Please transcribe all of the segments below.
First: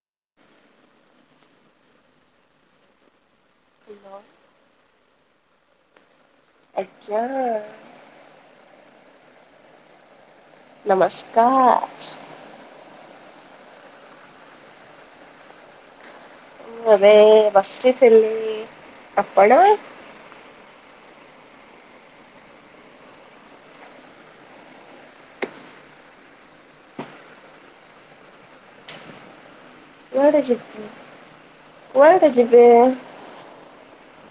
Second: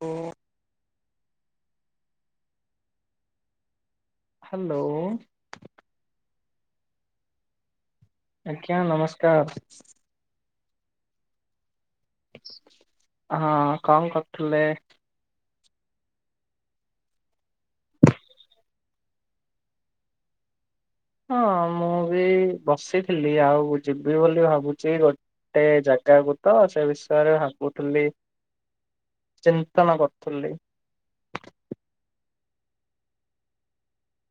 ଓ ପଲ [inaudible] hello. ଆଜ୍ଞା। ଆଜ୍ଞା ନମସ୍କାର। ନମସ୍କାଜ। ହଁ କଣ କରଥୁଲେ? ମୁଁ ଏବେ ବସିଥିଲି ଆପଣ? ହଁ ମୁଁ ବି ବସିଥିଲି ଆଉ ଯିବି ବୋଲି ଭାବୁଚି ର ଗୋଟେ ଜାଗାକୁ ତ ସେ ବିଷୟରେ ଭାବୁଥୁଲି ଚିମ୍ କୁଆଡେ ଯିବୁ କୁଆଡେ ଯିବେ?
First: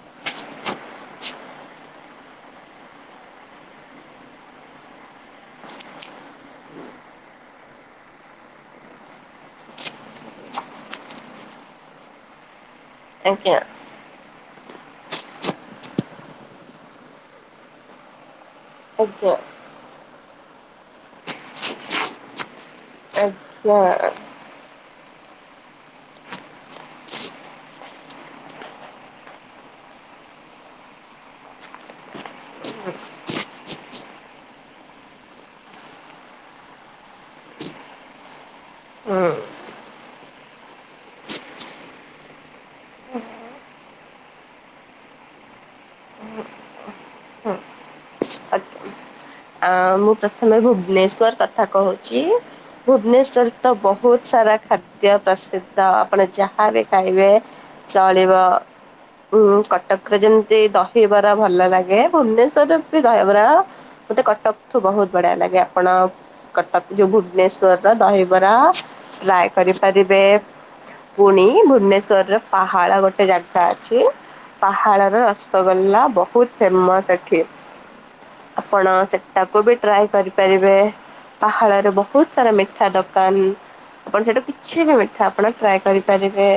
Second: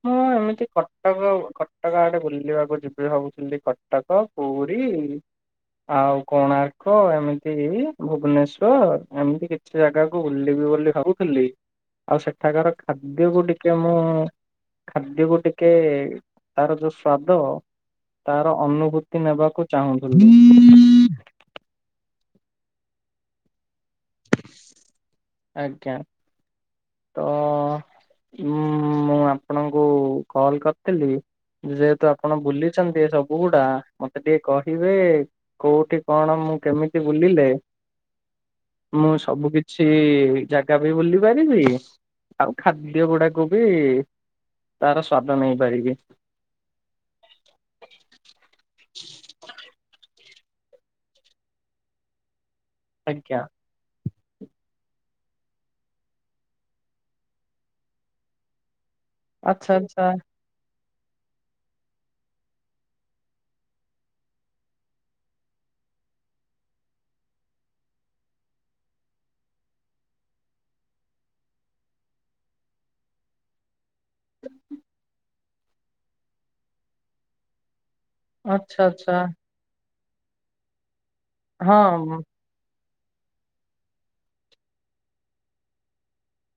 ମୁଁ ଏମ ଏମିତି କଟକ କଟକ ଆଡେ ବୁଲିବାକୁ ଯିବି ଭାବୁଥିଲି କଟକ, ପୁରୀ ଆଉ କୋଣାର୍କ ଏମିତି ଭୁବନେଶ୍ଵର ଏମିତି କି କିଛି ଜାଗାକୁ ବୁଲିବି ବୋଲି ମୁଁ ଭାବୁଥିଲି ଆଉ ସେଠାକାର ଖାଦ୍ୟକୁ ଆଜ୍ଞା ଟିକେ ମୁଁ ଖାଦ୍ୟକୁ ଟିକେ ତାର ଯୋଉ ସ୍ଵାଦ ତାର ଅନୁଭୂତି ଆଜ୍ଞା ନବାକୁ ଚାହୁଁଥୁ ଆଛା ଆଜ୍ଞା ତ ଉଁ ମୁଁ ଆପଣଙ୍କୁ କଲ୍ କରିଥିଲି କି? ଯେହେତୁ ଆପଣ ବୁଲିଚନ୍ତି ସବୁ ଗୁଡା ମତେ ଟିକେ କହିବେ କୋଉଠି କଣ ମୁଁ କେମିତି ବୁଲିଲେ ମୁଁ ସବୁ କିଛି ଛି ଜାଗା ବି ବୁଲି ପାରିବି ଆଉ ଖାଦ୍ୟ ଗୁଡାକୁ ବି ତାର ସ୍ଵାଦ ନେଇପାରିବି। ଆଜ୍ଞା। ଆ ମୁଁ ପ୍ରଥମେ ଭୁବନେଶ୍ଵର କଥା କହୁଛି ଆଜ୍ଞା ଭୁବନେଶ୍ଵର ତ ବହୁତ ସାରା ଖାଦ୍ୟ ପ୍ରସିଦ୍ଧ ଆପଣ ଯାହା ବି ଖାଇବେ ଚାଳିବ। ଉୁଁ ଆଚ୍ଛା ଆଚ୍ଛା କଟକ ରେ ଯେମତି ଦହିବରା ଭଲ ଲାଗେ ଭୁବନେଶ୍ଵରରେ ବି ଦହିବରା ମତେ କଟକଠୁ ବହୁତ ବଢିଆ ଲାଗେ ଆପଣ କଟକ ଯୋଉ ଭୁବନେଶ୍ଵରର ଦହିବରା ଟ୍ରାଏ କରିପାରିବେ? ପୁଣି ଭୁବନେଶ୍ୱରର ପାହାଳ ଗୋଟେ ଜାଗା ଗା ଅଛି ପାହାଡର ରସଗୋ୍ଲା ବହୁତ ଫେମସ ଏଠି। ଆଚ୍ଛା ଆପଣ ଆଚ୍ଛା ସେଟାକୁ ବି ଟ୍ରାଏ କରିପାରିବେ ହଁ ପାହାଳରେ ବହୁତ ସାରା ମିଠା ଦୋକା କାନ ଆପଣ ସେଟା କିଛି ବି ମିଠା ଆପଣ ଟ୍ରାଏ କରିପାରିବେ?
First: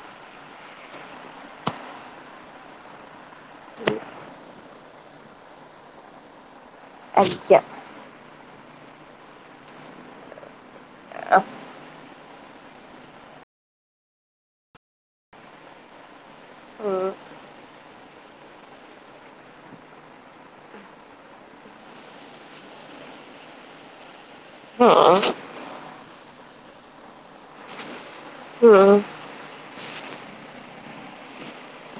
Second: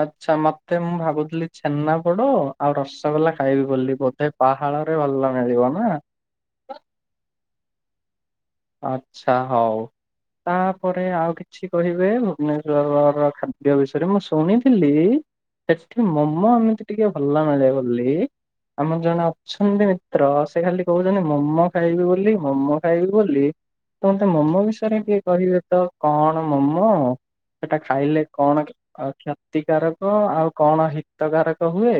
ଆଚ୍ଛା ମତେ ମୁଁ ଭାବୁଥିଲି ଛେନା ପୋଡ ଆଉ ରସଗୋଲା ଖାଇବି ବୋଲି ବୋଧେ ପାହାଡ ରେ ଭଲ ମିଳିବ ନା। ଆଜ୍ଞା। ଆଚ୍ଛା ହଉ ତାପରେ ଆଉ କିଛି କହିବେ ହେବ? ଭୁବନେଶ୍ଵରର ଖାଦ୍ୟ ବିଷୟରେ ମୁଁ ଶୁଣିଥିଲି ସେଠି ମୋମୋ ମୋମୋ ଏମିତି ଟିକେ ଭଲ [unintelligible] ଭଲ ଲାଗେ। ଆମର ଜଣେ ଅଛନ୍ତି ମିତ୍ର ସେ ଖାଲି କହୁଛନ୍ତି ମୋମୋ ଖାଇବି ବୋଲି ମୋମୋ ଖାଇବି ବୋଲି। ତମେ ମୋମୋ ହୁଁ ବିଷୟରେ କିଏ କହିବେ ତ କଣ ମୋମୋ ସେଟା ଖାଇଲେ କଣ ହୁଁ ତ ଆଜ୍ଞା। କ୍ଷତିକାରାରକ ଆଉ କଣ ହିତକାରକ ହୁଏ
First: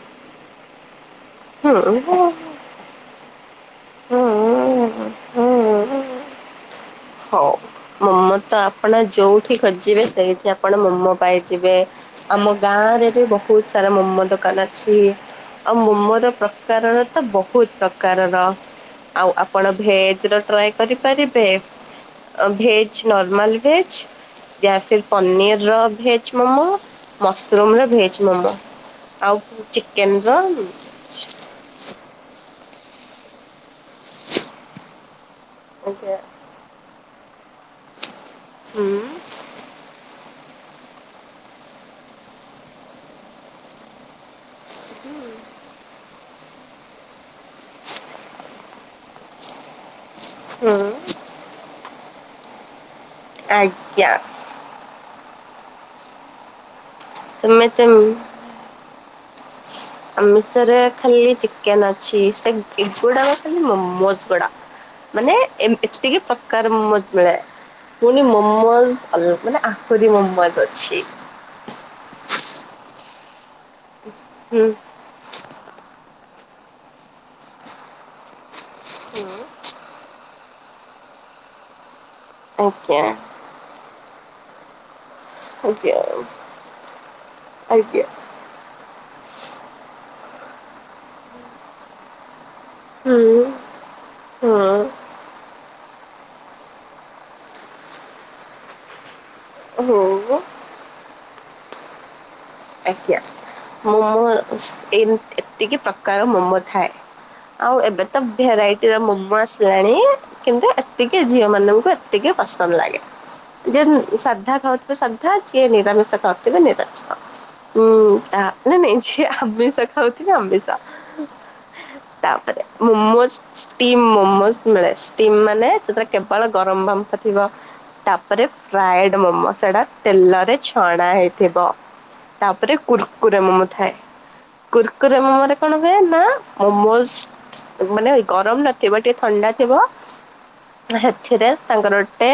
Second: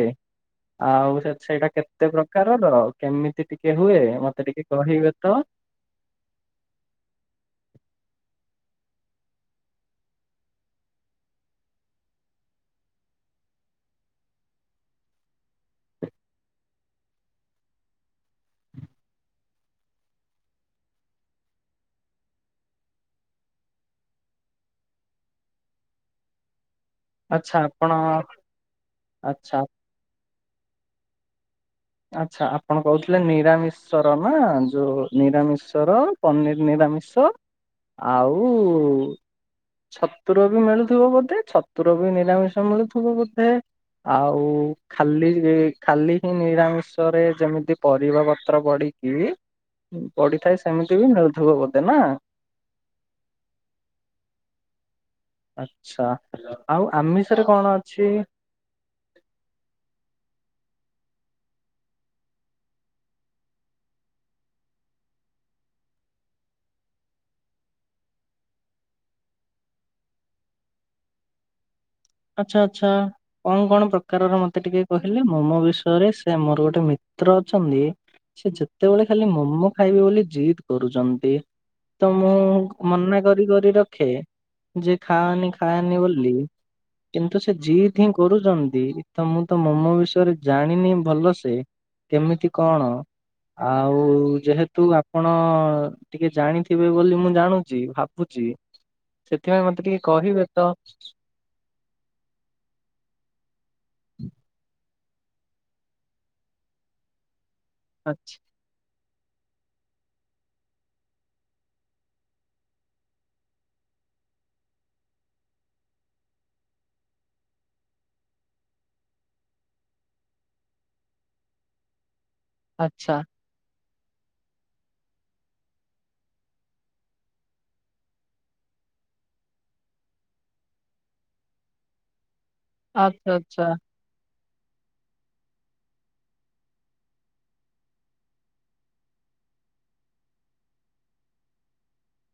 ଆଉ ସେ ସେଇଟା ହୁଁ କେତେ ପ୍ରକାରର କେମିତି ଟିକେ ହୁଏ ମତେ ଟିକେ ହୁଁ କହିବେ ତ? ହୁଁ। ହଉ ମୋମୋ ତ ଆପଣ ଯୋଉଠି ଖଜିବେ ସେଇଠି ଆପଣ ମୋମୋ ପାଇଯିବେ? ଆମ ଗାଁ ରେ ବି ବହୁତ ସାରା ମମୋ ଦୋକାନ ଅଛି। ଆଉ ମୋମୋର ପ୍ରକାର ଭେଦ ତ ବହୁତ ପ୍ରକାରର। ଆଉ ଆପଣ ଭେଜର ଟ୍ରାଏ କରିପାରିବେ ଆ ଭେ ଛି ନର୍ମାଲ ଭେଜ ୟା ସେ ପନିରର ଭେଜ ମୋମୋ ଆଚ୍ଛା ମସରୁମ ର ଆପଣ ଭେଜ ମୋମୋ ଆଉ ଆଚ୍ଛା ଚିକେନ ର ଆଚ୍ଛା ଆପଣ କହୁଥିଲେ ନିରାମିଷର ନା ଯୋଉ ନିରାମିଷ ର ପନିର ନିରାମିଷ ଆଉ ହୁଁ ଛତୁର ବି ମିଳୁଥିବ ବୋଧେ ଛତୁର ବି ନିରାମିଷ ମିଳୁଥିବ ବୋଧେ? ଆଉ ଖାଲି ଇ ଖାଲି ହିଁ ନିରାମିଷ ସଷରେ ଯେମିତି ପରିବା ପତ୍ର ପଡିକି ପଡିଥାଏ ହୁଁ ସେମିତି ବି ମିଳୁଥିବ ବୋଧେ ନା। ଆଜ୍ଞା। ଆଛା ଆଉ ଆମିଷରେ ତୁମେ କଣ ତ ଅଛି? ଆମିଷରେ ଖାଲି ଚିକେନ ଅଛି ସେ ସେଗୁଡାକ ଖାଲି ମମୋ ଗୁଡା। ମାନେ ଏମଷ୍ଟିକ ଏତିକି ପ୍ରକାର ମୋମସ ମିଳେ। ପୁଣି ମୋମୋସ ଅଲ ମାନେ ଆହୁରି ମୋମୋସ ଅଛି। ଆଚ୍ଛା ଆଚ୍ଛା କଣ କଣ ପ୍ରକାରର ମତେ ହୁଁ ଟିକେ କହିଲେ ମୋମୋ ବିଷୟରେ ସେ ମୋର ଗୋଟେ ମିତ୍ର ଅଛନ୍ତି ସେ ଯେତେବେଳେ ଖାଲି ମୋମୋ ଖାଇବେ ବୋଲି ଜିଦ୍ କରୁଛନ୍ତି। ତ ମୁଁ ଆଜ୍ଞା ମନା କରି କରି ରଖେ ଯେ ଖାଆନି ଆଜ୍ଞା ଖାଆନି ବୋଲି କିନ୍ତୁ ସେ ଯିଦି ଆଜ୍ଞା ହିଁ କରୁଛନ୍ତି ତ ମୁଁ ତ ମୋମୋ ବିଷୟରେ ଜାଣିନି ଭଲସେ କେମିତି କଣ ହୁଁ ଆଉ ହୁଁ। ଯେହେତୁ ଆପଣ ଟିକେ ଜାଣିଥିବେ ବୋଲି ମୁଁ ଜାଣୁଛି ଭାବୁଛି। ସେଥିପାଇଁ ମତେ ଟିକେ ହୁଁ କହିବେ ତ। ଆଜ୍ଞା ମୋମୋ ଏତିକି ପ୍ରକାର ମୋମୋ ଥାଏ। ଆଉ ଏବେ ତ ଆଚ୍ଛା ଭେରାଇଟି ଏ ମୋମୋ ଆସିଲାଣି କିନ୍ତୁ ଏତିକି ଝିଅ ମାନଙ୍କୁ ଏତିକି ପସନ୍ଦ ଲାଗେ। ଯେ ସାଧା ଖାଉଥିବେ ସାଧା ଯିଏ ନିରାମିଷ ଖାଉଥିବେ ନିରାମିଷ ହୁଁ ନ ନାଇଁ ଯ ଆମ୍ସା ଖାଉଛି ଆମ୍ମସା। ତାପରେ ଆଚ୍ଛା ମୋମୋସ୍ ଷ୍ଟିମ୍ ମୋମୋ ମୀଳେ ଷ୍ଟିମ୍ ମାନେ କେବଳ ଗରମ ବାମ୍ଫ ଥିବ। ତାପରେ ଫ୍ରାଏଡ ମମୋସ ଟା ତେଲରେ ଛଣା ହେଇଥିବ। ତାପରେ ଆଚ୍ଛା କୁର୍କୁରା ମୋମୋ ଆଚ୍ଛା। ଥାଏ। କୁର୍କୁର ମୋମୋରେ କଣ ହୁଏ ନା ମୋମୋଜ ମାନେ ଗରମ ନଥିବ ଟିକେ ଥଣ୍ଡା ଥିବ ସେଥିରେ ସାଙ୍ଗରଟେ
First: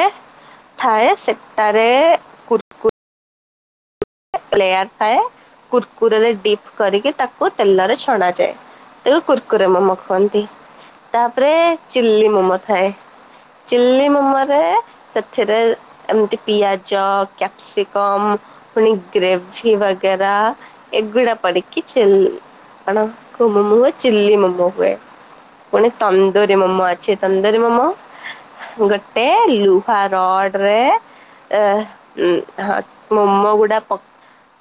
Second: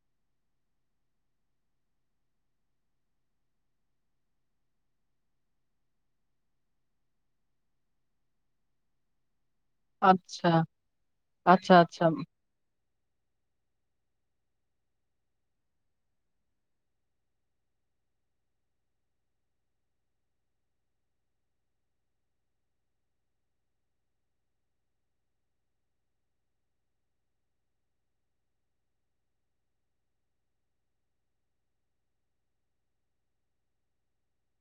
ଥାଏ ସେଟାରେ କୁର୍ ଲେୟାର ଥାଏ କୁର୍କୁରରେ ଡିପ କରିକି ତାକୁ ତେଲରେ ଛଣାଯାଏ। ତେବେ କୁର୍କୁରେ ମୋମ ଖୁଆନ୍ତି ଆଚ୍ଛା ତାପରେ ଆଚ୍ଛା ଆଚ୍ଛା ଚିଲ୍ଲି ମୋମୋ ଥାଏ। ଚିଲି ମୋମୋ ରେ ସେଥିରେ ଏମିତି ପିଆଜ କ୍ୟାପସିକମ ପୁଣି ଗ୍ରେଭି ବଗରା ଏଗଡ଼ପଡ଼କି ଚଲ ଆପଣଙ୍କ ମୋମ ହୁଏ ଚିଲ୍ଲି ମୋମୋ ହୁଏ। କୁଣିେ ତନ୍ଦରୀ ମାମ ଅଛେ ତନ୍ଦରିୀ ମାମ ଗୋଟେ ଲୁହା ରଡରେ। ଅ ଉ ମୋମୋ ଗୁଡା ପ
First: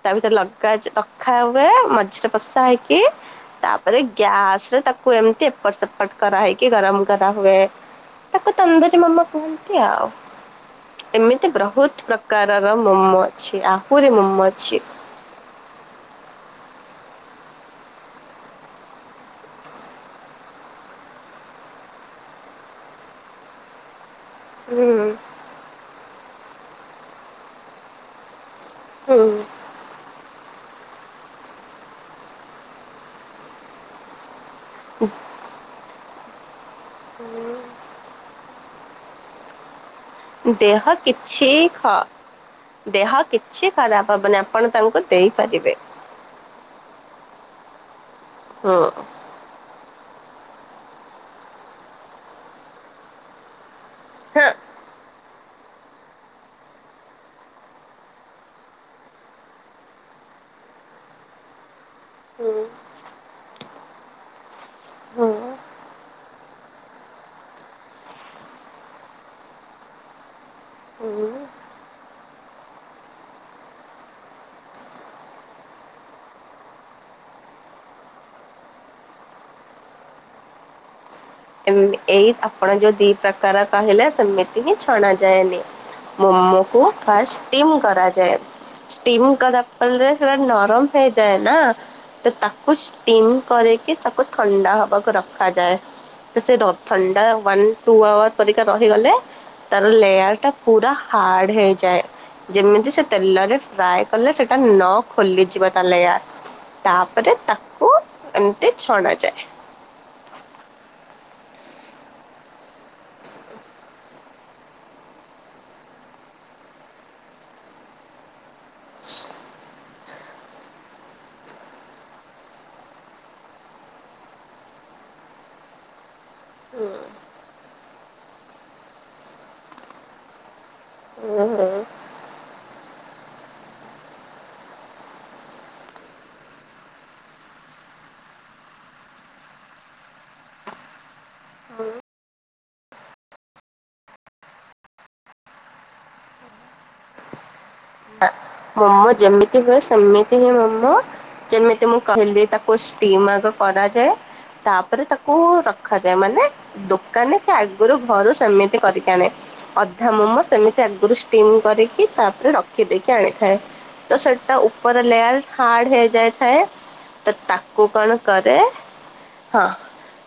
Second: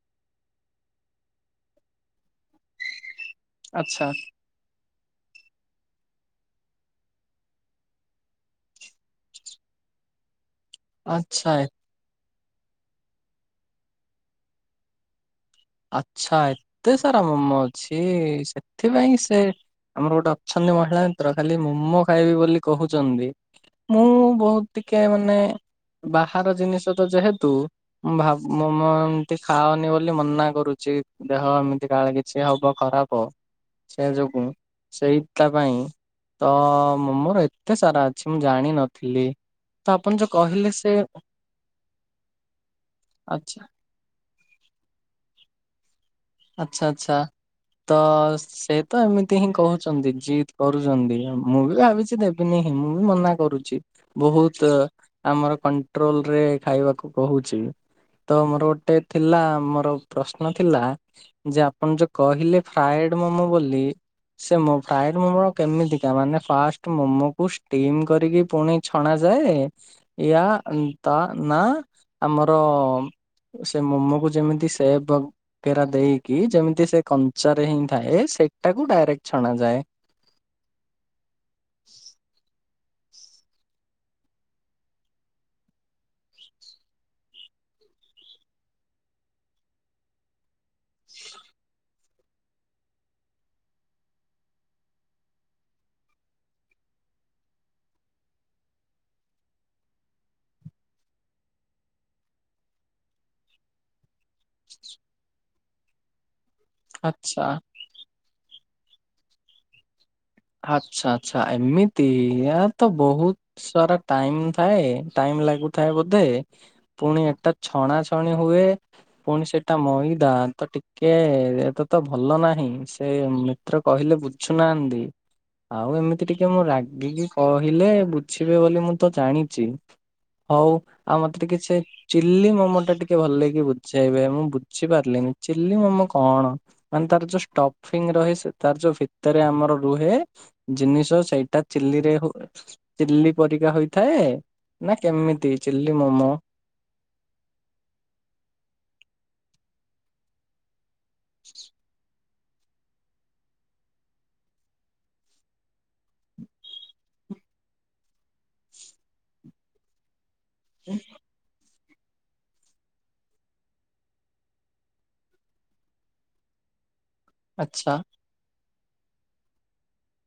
ତା ଭିତରେ ଲଗା ରଖା ହୁଏ ମଝିରେ ବସା ହେଇକି ତାପରେ ଆଚ୍ଛା ଗ୍ୟାସ ରେ ତାକୁ ଏମିତି ଏପଟ ସେପଟ କରାହେଇକି ଗରମ କରାହୁୁଏ। ତାକୁ ତନ୍ଦୁରୀ ମୋମୋ କହନ୍ତି ଆଉ। ଏମିତି ଆଚ୍ଛା ବହୁତ ପ୍ରକାରର ମୋମ ଅଛି ଆହୁରି ମୋମୋ ଅଛି। ଆଚ୍ଛା ଏତେ ସାରା ମୋମ ଅଛି ସେଥିପାଇଁ ସେ ଆମର ଗୋଟେ ଅଛନ୍ତି ମହିଳା ମିତ୍ର ଖାଲି ମୋମୋ ଖାଇବି ବୋଲି କହୁଛନ୍ତି। ମୁଁ ବହୁତ ହୁଁ ଟିକେ ମାନେ ବାହାର ଜିନିଷ ତ ଯେହେତୁଁ ଭାବୁ ମୋମୋ ହୁଁ ଏମତି ଖାାଉନି ବୋଲି ମନା କରୁଛି ଦେହ ଏମିତି କାଳେ କିଛି ହବ ଖରାପ ସେହି ଯୋଗୁଁ ସେଇଟା ପାଇଁ ତ ମୋମୋ ଏତେ ସାରା ଅଛି ମୁଁ ଜାଣିନଥିଲି। ତପଣ ଯକ ଦେହ କିଛି ହ- ଦେହ ଆଚ୍ଛା କିଛି ଖରାପ ହେବନି ଆପଣ ତାଙ୍କୁ ଦେଇପାରିବେ। ଆଚ୍ଛା ଆଚଛା ତ ସେ ହୁଁ। ତ ଏମିତି ହିଁ କହୁଛନ୍ତି ଜିଦ୍ କରୁଛନ୍ତି ମୁଁ ବି ଭାବିଛି ଦେବିନିଁ ମୁଁ ବି ମନା କରୁଛି। ମୁଁ ହଁ ବହୁତ୍ ଆମର କଣ୍ଟ୍ରୋଲ ରେ ଖାଇବାକୁ କହୁଚି। ତ ଆମର ଗୋଟେ ଥିଲା ଆମର ପ୍ରଶ୍ନ ଥିଲା ଯେ ଆପଣ ଯୋଉ କହିଲେ ଫ୍ରାଏଡ ମମୋ ବୋଲି ସେ ମୋ-ଫ୍ରାଇଡ ହଁ ମୋମୋ କେମିତିକା ମାନେ ଫାଷ୍ଟ ମୋମୋକୁୁ ଷ୍ଟିମ୍ କରିକି ପୁଣି ଛଣା ଯାଏ ଇୟା ତା ହଁ। ନା ଆମର ସେ ମୋମୋକୁ ଯେମିତି ସେବ୍ କେରା ଦେଇକି ଯେମିତି ସେ କଞ୍ଚାରେ ହିଁ ଥାଏ ସେଇଟାକୁ ଡାଇରେକ୍ଟ ଛଣାଯାଏ। ଏଇ ଆପଣ ଯୋଉ ଦି ପ୍ରକାର କହିଲା ସେମିତି ହିଁ ଛଣା ଯାଏନି। ମୋମୋ କୁ ଫାର୍ଷ୍ଟ ଟିମ୍ କରାଯାଏ। ଷ୍ଟିମ୍ କରା ପର୍ ରେ ସେଗୁରା ନରମ ହେଇଯାଏ ନା। ତ ତାକୁ ଷ୍ଟିମ କରିକି ତାକୁ ଥଣ୍ଡା ହବାକୁ ରଖାଯାଏ। ସେ ର-ଥଣ୍ଡା ୱାନ୍ ଟୁ ଆୱାର ପରିକା ରହିଗଲେ ତାର ଲେୟାର୍ ଟା ପୁରା ହାର୍ଡ ହେଇଯାଏ। ଯେମିତି ସେ ତେଲରେ ଫ୍ରାଏ କଲେ ସେଟା ନ ଖୋଲିଯିବ ତା ଲେୟାର୍। ତାପରେ ଆଚ୍ଛା। ତାକୁ ଏମ୍ତି ଛଣା ଯାଏ। ଆଛା ଆଚ୍ଛା ଏମିତି ଇଆ ତ ବହୁତ୍ ସାରା ଟାଇମ୍ ଥାଏ ଟାଇମ୍ ଲାଗୁଥାଏ ବୋଧେ। ପୁଣି ଏକଟା ଛଣା ଛଣି ହୁଏ। ପୁଣି ସେଟା ମଇଦା ତ ଟିକେ ଏ ତ ତ ଭଲ ନାହିଁ ସେ ଥର କହିଲେ ବୁଝୁନାହାନ୍ତି। ଆଉ ଏମିତି ଟିକେ ମୁଁ ରାଗିକି କହିଲେ ବୁଝିବେ ବୋଲି ମୁଁ ତ ଜାଣିଛି। ହଉ ଆଉ ମତେ ଟିକିଏ ଛେ ଚିଲ୍ଲି ମୋମୋ ଟା ଟିକେ ଭଲ କି ବୁଝେଇବେ ମୁଁ ବୁଝିପାରିଲିନି ଚିଲ୍ଲି ମୋମୋ କଣ? ମାନେ ତାର ଯୋଉ ଷ୍ଟଫିଙ୍ଗ୍ ରହେ ତାର ଯୋଉ ଭିତରେ ଆମର ରୁହେ ଜିନିଷ ସେଇଟା ଚିଲ୍ଲିରେ ହୁଏ ଚିଲ୍ଲି ପରିକା ହୋଇଥାଏ ନା କେମିତି ଚଲ୍ଲି ମୋମୋ ମମ ଯେମିତି ହୁଏ ସେମିତି ହିଁ ମୋମୋ ଯେମିତି ମୁଁ କହିଲି ତା ପୃଷ୍ଟି ମାଗ କରାଯାଏ ତାପରେ ତାକୁ ରଖାଯାଏ ମାନେ ଦୋକାନୀ ସେ ଆଗରୁ ଘରୁ ସେମିତି କରିକି ଆଣେ ଅଧା ମୋମୋ ସେମିତି ସେ ଆଗୁରୁ ଷ୍ଟିମ୍ କରିକି ତାପରେ ରଖିଦେଇ ଆଣିଥାଏ ତ ସେଟା ଉପର ଲେୟାର ହାର୍ଡ଼ ହେଇଯାଇଥାଏ। ସେ ତାକୁ ଆଚ୍ଛା କଣ କରେ ହଁ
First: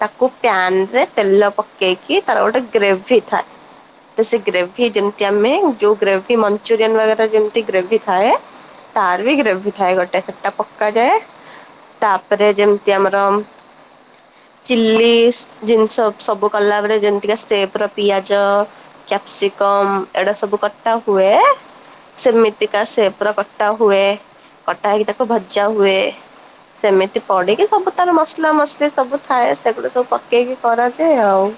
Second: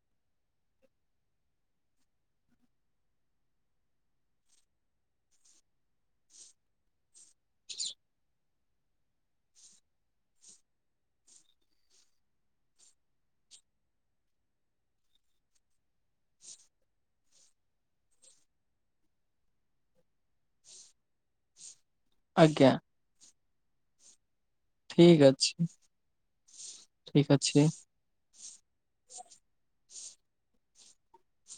ତାକୁ ପ୍ୟାନ୍ ରେ ତେଲ ପକେଇକି ତାର ଗୋଟେ ଗ୍ରେଭି ଥାଏ। ସେ ଗ୍ରେଭି ଯେମିତି ଆମେ ଯୋଉ ଗ୍ରେଭି ମଞ୍ଚୁରିୟାନ୍ ବାଗେରା ଯେମ୍ତି ଯେମିତି ଗ୍ରେଭି ଥାଏ। ତାର୍ ବି ଗ୍ରେଭି ଥାଏ ଗୋଟେ ତାର ବି ପକାଯାଏ। ତାପରେ ଯେମିତି ଆମର ଚିଲ୍ଲିସ୍ ଜିନିଷ ସବୁ କଲା ବେଳେ ଯେମିତିକା ସେପ୍ ର ପିଆଜ କ୍ୟାସିକମ୍ ଏଡ଼ା ସବୁ କଟା ହୁଏ। ଆଜ୍ଞା ସେମିତିକା ସେପ୍ ର କଟା ହୁଏ। କଟା ହେଇକି ଠିକ ତାକୁ ଭଜା ଅଛି ହୁଏ ସେମିତି ଠିକ ଅଛି। ପଡ଼ିକି ସବୁ ତାର ମସଲା ମସଲି ସବୁ ଥାଏ ସେଗୁଡ଼ି ସବୁ ପକେଇକି କରାଯାଏ ଆଉ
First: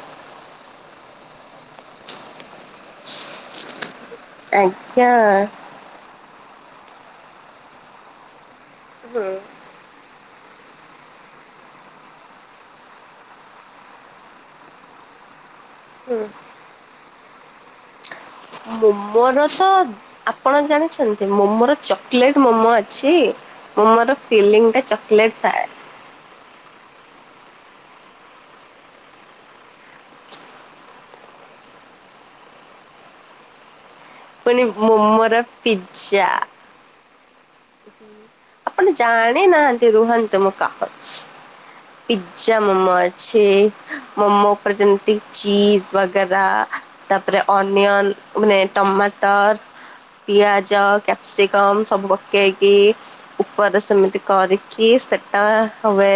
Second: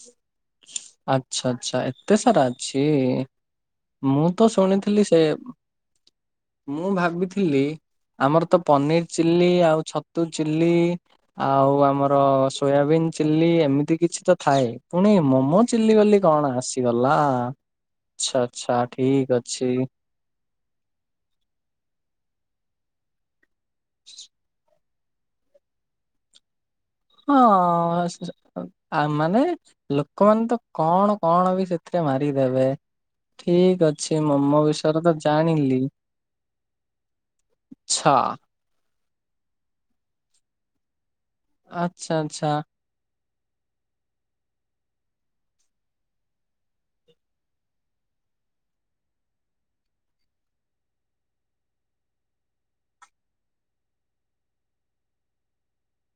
ଆଚ୍ଛା ଚ୍ଛା ଏତେ ସାରା ଅଛି। ମୁଁ ତ ଶୁଣିଥିଲି ଆଜ୍ଞା। ସେୟାକୁ ମୁଁ ଭାବିଥିଲି ଆମର୍ ତ ପନିର୍ ଚିଲ୍ଲି ଆଉ ଛତୁ ଚିଲ୍ଲି ଆଉ ଆମର ସୋୟାବିନ୍ ଚିଲ୍ଲି ଏମିତି କିଛି ତ ଥାଏ ପୁଣି ମୋମୋ ଚିଲ୍ଲି ବୋଲି କଣ ଆସିଗଲା ଆଚ୍ଛା ଆଚ୍ଛା ଠିକ୍ ମୋମୋର ତ ଅଛି। ଆପଣ ଜାଣିଛନ୍ତି ମୋମୋର ଚକଲେଟ୍ ମୋମୋ ଅଛି ମୋମୋର ଫିଲିଙ୍ଗ୍ ଟା ଚକି କ୍ଲେଟ୍ ଥାଏ ହଁ ସ୍ ଆ ମାନେ ଲୋକମାନେ ତ କଣ କଣ ବି ସେଥିରେ ମାରିଦେବେ ଠିକ୍ ଅଛି ସେ ପୁଣି ମୋମୋ ବିଷୟରେ ତ ମୋମୋର ଜାଣିଲି। ପିଜ୍ଜା ଆଚ୍ଛା ଆପଣ ଜାଣି ନାହାନ୍ତି ରୁହନ୍ତୁ ମୁଁ କହୁଛି। ଆଚ୍ଛା ଆଚ୍ଛା ପିଜ୍ଜା ମୋମୋ ଛି ମୋମୋ ଉପରେ ଯେମିତି ଚିଜ୍ ବଗେରା ତାପରେ ଅନିଅନ ମାନେ ଟମାଟର୍। ପିଆଜ, କ୍ୟାପ୍ସିକମ୍ ସବୁ ପକେଇ ପକେଇକି ଉପରେ ସେମିତି କରିକି ସେଟା ହୁଏ।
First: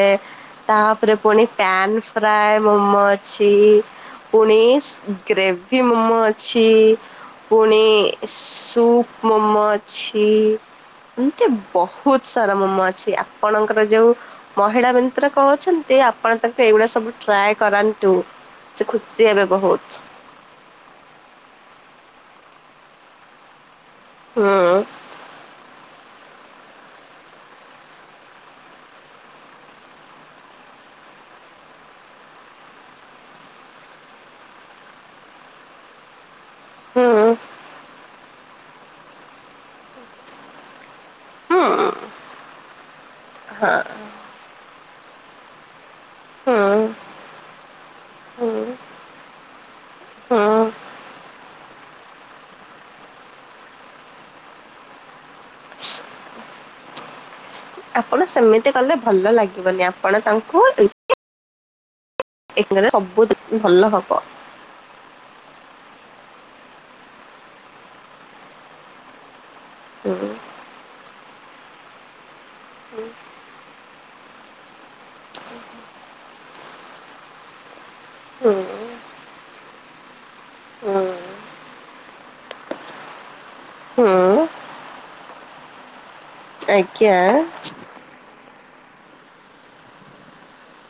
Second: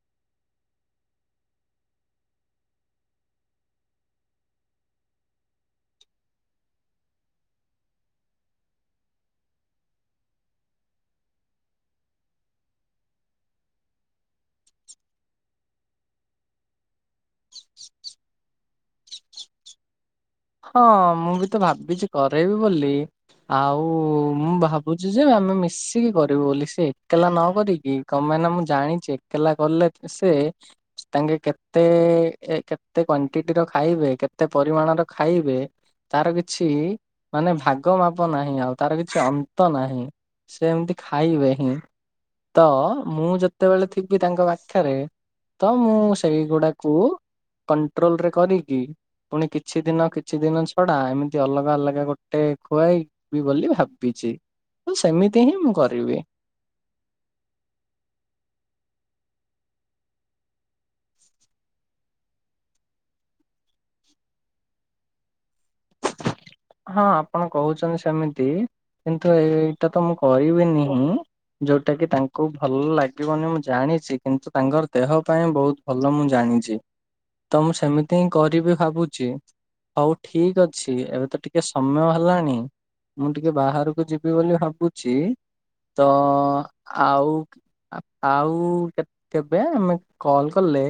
ତାପରେ ପୁଣି ପ୍ୟନ୍ ଫ୍ରାଏ ମୋମୋ ଅଛି। ପୁଣି ସ୍ ଗ୍ରେଭି ମୋମୋ ଅଛି। ପୁଣି ସୂପ୍ ମୋମୋ ଅଛି। ଏମତି ବହୁତ୍ ସାରା ମୋମୋ ଅଛି ଆପଣଙ୍କର ଯୋଉ ମହିଳା ମିତ୍ର କଣ କୋହୁଛନ୍ତି ଆପଣ ତାଙ୍କୁ ଏଇଗୁଡା ସବୁ ଟ୍ରାଏ କରାନ୍ତୁ। ସେ ଖୁସି ହେବେ ବହୁତ୍ ହଁ ମୁଁ ବି ତ ଭାବିଛି କରେଇବି ବୋଲି ଆଉ ହୁଁ ମୁଁ ଭାବୁ ଜେଜେମା ଆମେ ମିଶିକି କରିବୁ ବୋଲି ସେ ଏକଲା ନ କରିକି ତମେ ନା ମୁଁ ଜାଣିଛି ଏକଲା କଲେ ସେ ତାଙ୍କେ କେତେ କେତେ କୁଣ୍ଟିଟିର ଖାଇବେ କେତେ ପରିମାଣ ର ଖାଇବେ ତାର କିଛି ହୁଁ ମାନେ ଭାଗ ମାପ ନାହିଁ। ଆଉ ତାର କିଛି ଅନ୍ତ ନାହିଁ ସେମତି ହୁଁ [unintelligible] ମୁଁ ବି ତାଙ୍କ ପାଖରେ ତ ମୁଁ ହୁଁ ସେଇଗୁଡାକୁ କଣ୍ଟ୍ରୋଲରେ ହୁଁ କରିକି ପୁଣି କିଛି କିଛି ଦିନ କିଛି ହୁଁ ଦିନ ଛଡା ଏମିତି ଅଲଗା ଅଲଗା ଗୋଟେ। ଗୋଟେ ଖୁଆଇବି ବୋଲି ଭାବିଛି ତ ସେମିତି ହିଁ ମୁଁ କରିବି। ଆପଣ ସେମିତି କଲେ ଭଲ ଲାଗିବନି ଆପଣ ତାଙ୍କୁ, ଏମିତି କଲେ ସବୁଦିନ ଭଲ ହବ। ହଁ ଆପଣ କହୁଛନ୍ତି ସେମିତି କିନ୍ତୁ ଏଇଟା ତ ମୁଁ ହୁଁ କହିବିନି। ଯୋଉଟା କି ତାଙ୍କୁ ଭଲ ଲାଗିବନି ମୁଁ ଜାଣିଛି କିନ୍ତୁ ତାଙ୍କର ଦେହ ପାଇଁ ବହୁତ। ଭଲ ମୁଁ ଜାଣିଛି। ତ ମୁଁ ସେମିତି ହିଁ ହୁଁ କରିବି ଭାବୁଛି, ହଉ ଠିକ ଅଛି ହୁଁ ଏବେ ତ ଟିକେ। ଟିକେ ସମୟ ହେଲାଣି ମୁଁ ଟିକେ ବାହାରକୁ ଯିବି ହୁଁ ବୋଲି ଭାବୁଛି। ତ ଆଜ୍ଞା। ଆଉ? ଆଉ କେବେ ଆମେ କଲ କଲେ।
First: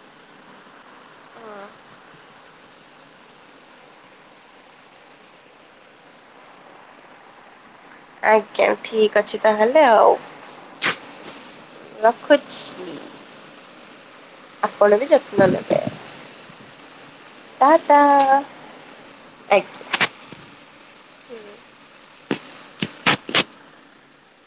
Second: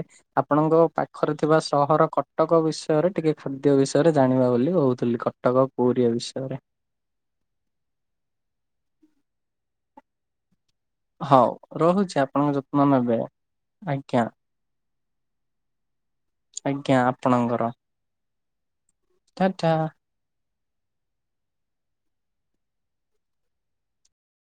ଆପଣଙ୍କ ପାଖରେ ଥିବା ସହର କଟକ ବିଷୟରେ ଟିକେ ଖାଦ୍ୟ ବିଷୟରେ ଜାଣିବା ବୋଲି କହୁଥିଲି। କଟକ ପୁରୀ ଏ ବିଷୟରେ। ଆଜ୍ଞା, ଠିକ ଅଛି ତାହେଲେ ଆଉ। ହଉ ରହୁଛି ଆପଣଙ୍କ ରଖୁଛି। ଯତ୍ନ ନେବେ, ଆଜ୍ଞା। ଆପଣ ବି ଯତ୍ନ ନେବେ। ଆଜ୍ଞା, ଆପଣଙ୍କର? ତ ଟାଟା।